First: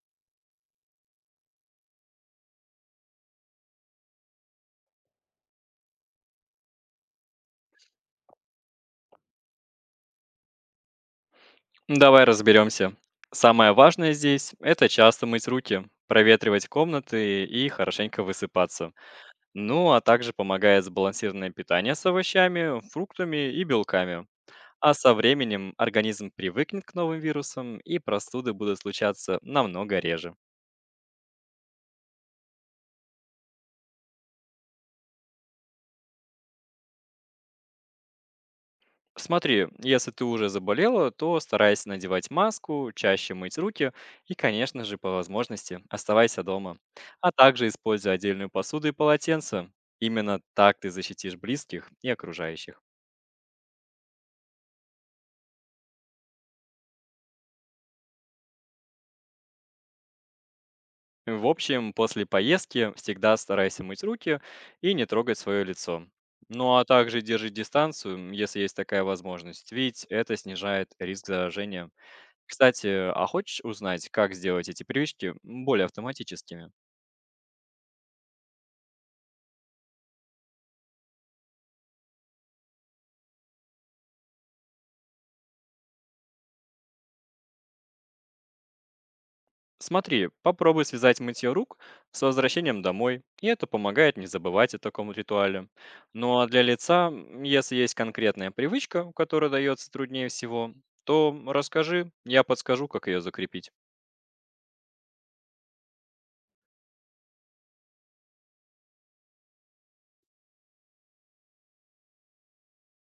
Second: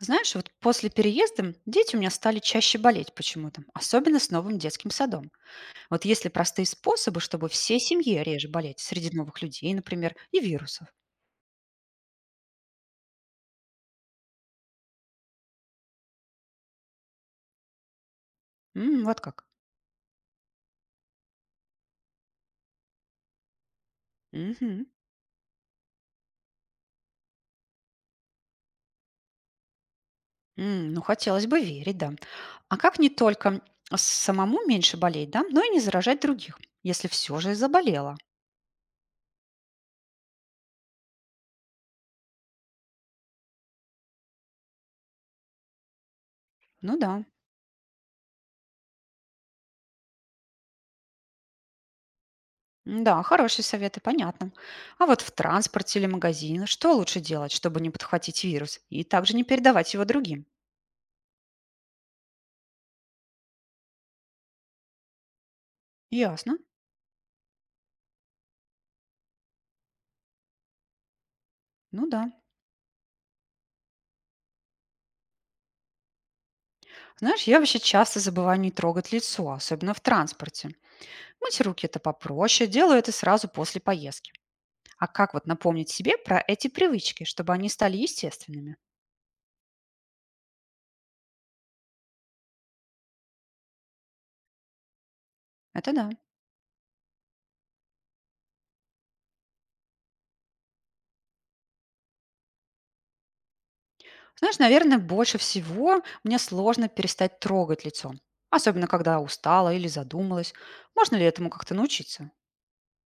Знаешь, вот после переезда дети у меня стали чаще болеть почему-то, особенно с новым детским садом. Вот есть ли простые способы, чтобы всей семье реже болеть среди новых людей, например, и вирусов? Давай разберемся. Самое важное здесь– это часто мыть руки, проветривать комнаты и хорошенько высыпаться. Вот как. Ну, а также помогает сбалансированное питание с овощами, фруктами и белками. Мгм. А со временем организм привыкнет к новым вирусам, и простуды будут случаться намного реже. Ну, хотелось бы верить, да. А как не только самому меньше болеть, да, но и не заражать других, если все же заболела? Смотри, если ты уже заболела, то старайся надевать маску, чаще мыть руки и, конечно же, по возможности оставайся дома. Ну да. А также используй отдельную посуду и полотенце. Именно так ты защитишь близких и окружающих. Да, хорошие советы, понятно. А вот в транспорте или магазине что лучше делать, чтобы не подхватить вирус и также не передавать его другим? В общем, после поездки всегда старайся мыть руки и не трогать свое лицо. Ясно. Ну а также держи дистанцию, если есть такая возможность, ведь это снижает риск заражения. Ну да. Кстати, а хочешь узнать, как сделать эти привычки более автоматическими? Знаешь, я вообще часто забываю не трогать лицо, особенно в транспорте. Мыть руки это попроще, делаю это сразу после поездки. А как вот напомнить себе про эти привычки, чтобы они стали естественными? Смотри, попробуй связать мытье рук с возвращением домой, и это помогает не забывать о таком ритуале. Это да. Ну а для лица, если есть конкретная привычка, которая дается труднее всего, то расскажи, я подскажу, как ее закрепить. Знаешь, наверное, больше всего мне сложно перестать трогать лицо. Особенно, когда устала или задумалась. Можно ли этому как-то научиться?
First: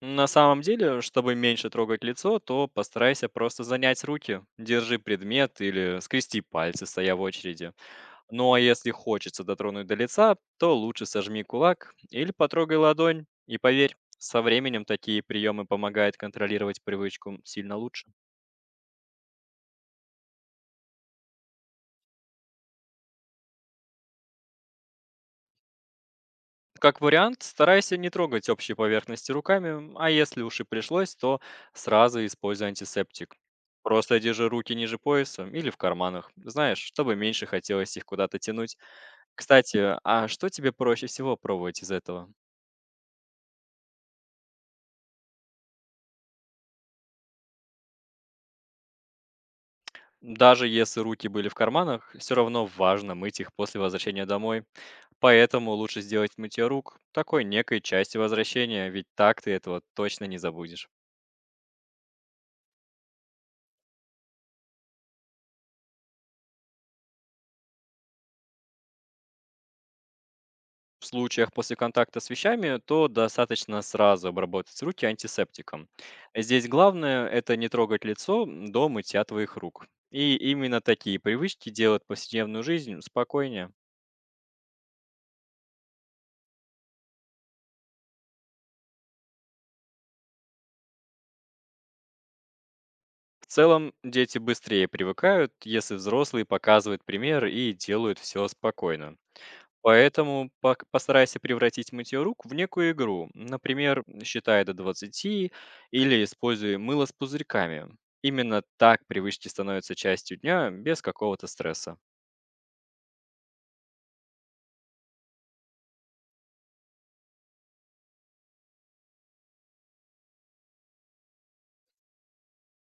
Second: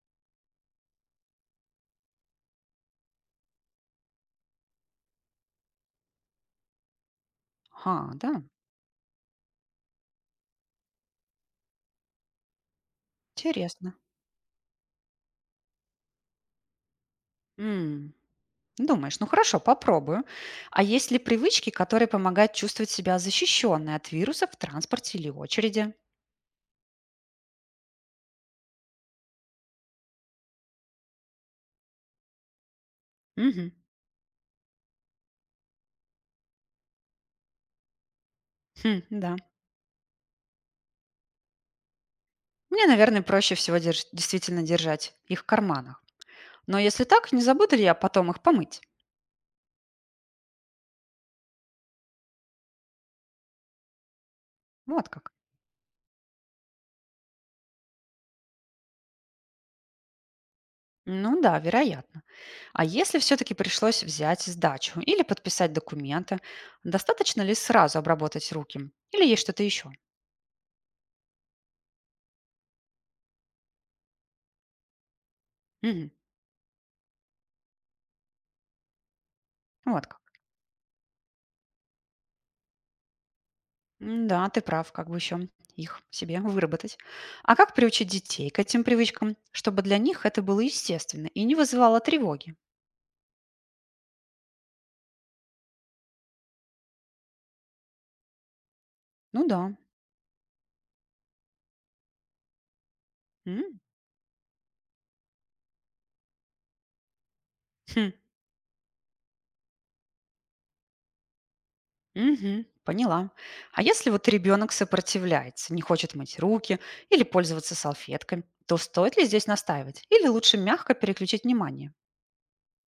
На самом деле, чтобы меньше трогать лицо, то постарайся просто занять руки, держи предмет или скрести пальцы, стоя в очереди. А, да, Ну а если хочется дотронуть до лица, то лучше сожми кулак или потрогай ладонь. И поверь, интересно. со временем такие приемы помогают контролировать привычку сильно лучше. М. Думаешь, ну хорошо, попробую. А есть ли привычки, которые помогают чувствовать себя защищенной от вирусов в транспорте или очереди? Как вариант, старайся не трогать общие поверхности руками, а если уж и пришлось, то сразу используй антисептик. Мгм. Просто держи руки ниже пояса или в карманах, знаешь, чтобы меньше хотелось их куда-то тянуть. Хм, да. Кстати, а что тебе проще всего пробовать из этого? Мне, наверное, проще всего действительно держать их в карманах. Но если так, не забуду ли я потом их помыть? Даже если руки были в карманах, все равно важно мыть их после возвращения домой. Вот как. Поэтому лучше сделать мытье рук такой некой части возвращения, ведь так ты этого точно не забудешь. Ну да, вероятно. А если все-таки пришлось взять сдачу или подписать документы, достаточно ли сразу обработать руки? Или есть что-то еще? В случаях после контакта с вещами, то достаточно сразу обработать руки антисептиком. Здесь главное– это не трогать лицо до мытья твоих рук. Вот как. И именно такие привычки делают повседневную жизнь спокойнее. Да, ты прав, как бы еще их себе выработать. А как приучить детей к этим привычкам, чтобы для них это было естественно и не вызывало тревоги? В целом, дети быстрее привыкают, если взрослые показывают пример и делают все спокойно. Ну да. Поэтому пок постарайся превратить мытье рук в некую игру. М, Например, считай до двадцати или используй мыло с пузырьками. хм, Именно так привычки становятся частью дня без какого-то стресса. мгм, поняла. А если вот ребенок сопротивляется, не хочет мыть руки или пользоваться салфетками, то стоит ли здесь настаивать? Или лучше мягко переключить внимание?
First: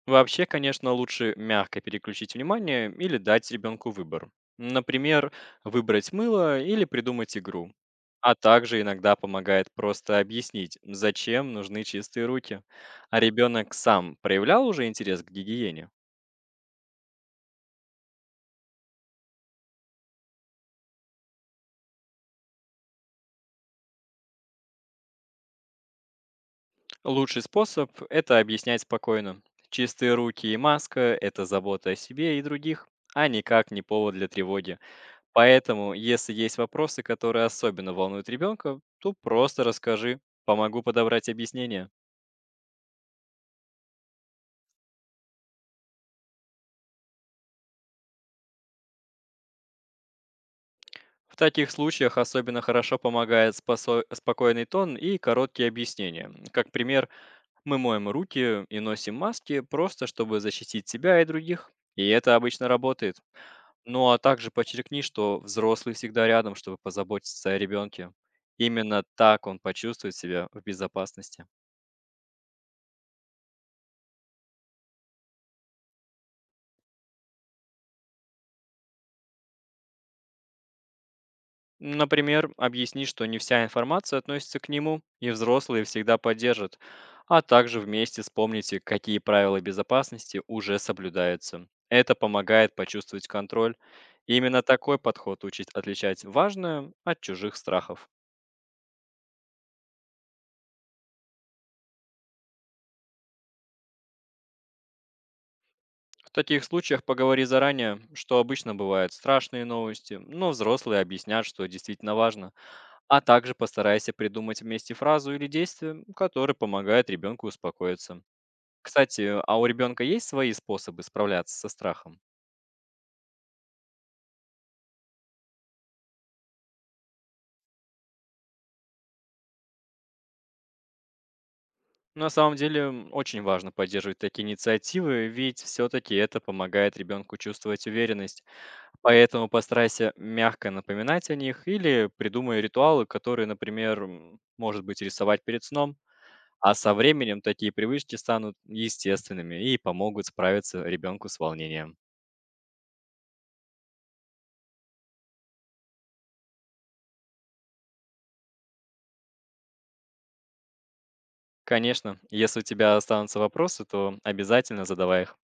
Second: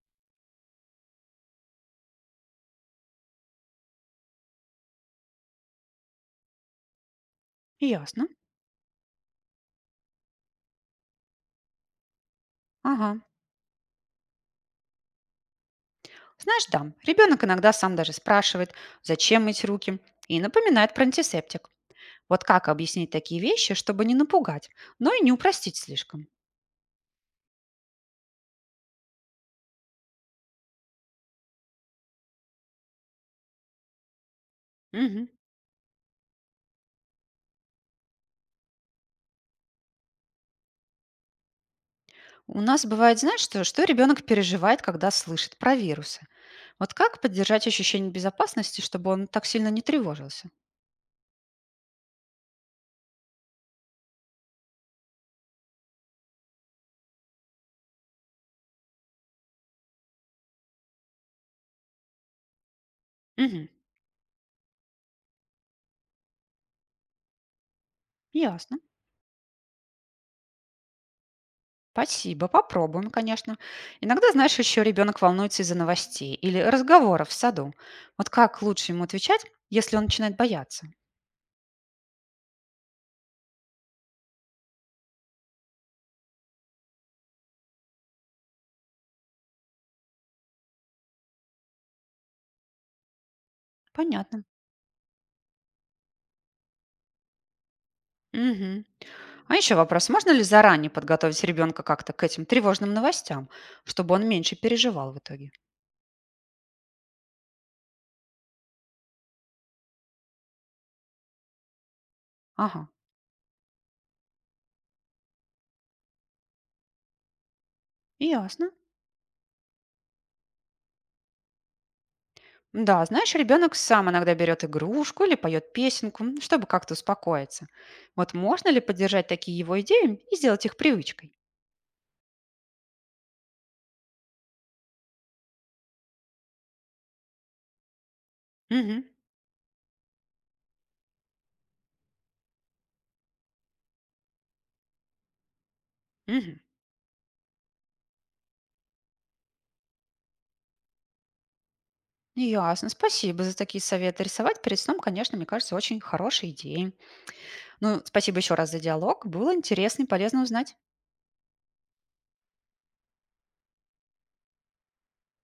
Вообще, конечно, лучше мягко переключить внимание или дать ребенку выбор. Например, выбрать мыло или придумать игру. Ясно. А также иногда помогает просто объяснить, зачем нужны чистые руки. Ага. А ребенок сам проявлял уже интерес к гигиене? Знаешь, да, ребенок иногда сам даже спрашивает, зачем мыть руки, и напоминает про антисептик. Вот как объяснить такие вещи, чтобы не напугать, но и не упростить слишком? Лучший способ– это объяснять спокойно. Чистые руки и маска– это забота о себе и других, а никак не повод для тревоги. Мгм. Поэтому, если есть вопросы, которые особенно волнуют ребенка, то просто расскажи, помогу подобрать объяснение. У нас бывает, знаешь, что ребенок переживает, когда слышит про вирусы. Вот как поддержать ощущение безопасности, чтобы он так сильно не тревожился? В таких случаях особенно хорошо помогает спокойный тон и короткие объяснения. Как пример, мы моем руки и носим маски просто, чтобы защитить себя и других. И это обычно работает. Мгм. Ну, а также подчеркни, что взрослый всегда рядом, чтобы позаботиться о ребенке. Ясно. Именно так он почувствует себя в безопасности. Спасибо, попробуем, конечно. Иногда, знаешь, еще ребенок волнуется из-за новостей или разговоров в саду. Вот как лучше ему отвечать, если он начинает бояться? Например, объясни, что не вся информация относится к нему, и взрослые всегда поддержат. А также вместе вспомните, какие правила безопасности уже соблюдаются. Это помогает почувствовать контроль. Понятно. Именно такой подход учит отличать важное от чужих страхов. Мгм. А еще вопрос, можно ли заранее подготовить ребенка как-то к этим тревожным новостям, чтобы он меньше переживал в итоге? В таких случаях поговори заранее, что обычно бывают страшные новости, но взрослые объяснят, что действительно важно. Ага, А также постарайся придумать вместе фразу или действие, которое помогает ребенку успокоиться. ясно. Кстати, а у ребенка есть свои способы справляться со страхом? Да, знаешь, ребенок сам иногда берет игрушку или поет песенку, чтобы как-то успокоиться. Вот можно ли поддержать такие его идеи и сделать их привычкой? На самом деле очень важно поддерживать такие инициативы, ведь все-таки это помогает ребенку чувствовать уверенность. Угу, Поэтому постарайся мягко напоминать о них или придумай ритуалы, которые, например, может быть, рисовать перед сном. угу. А со временем такие привычки станут естественными и помогут справиться ребенку с волнением. Ясно, спасибо за такие советы. Рисовать перед сном, конечно, мне кажется, очень хорошей идеей. Ну, спасибо еще раз за диалог. Было интересно и полезно узнать. Конечно, если у тебя останутся вопросы, то обязательно задавай их.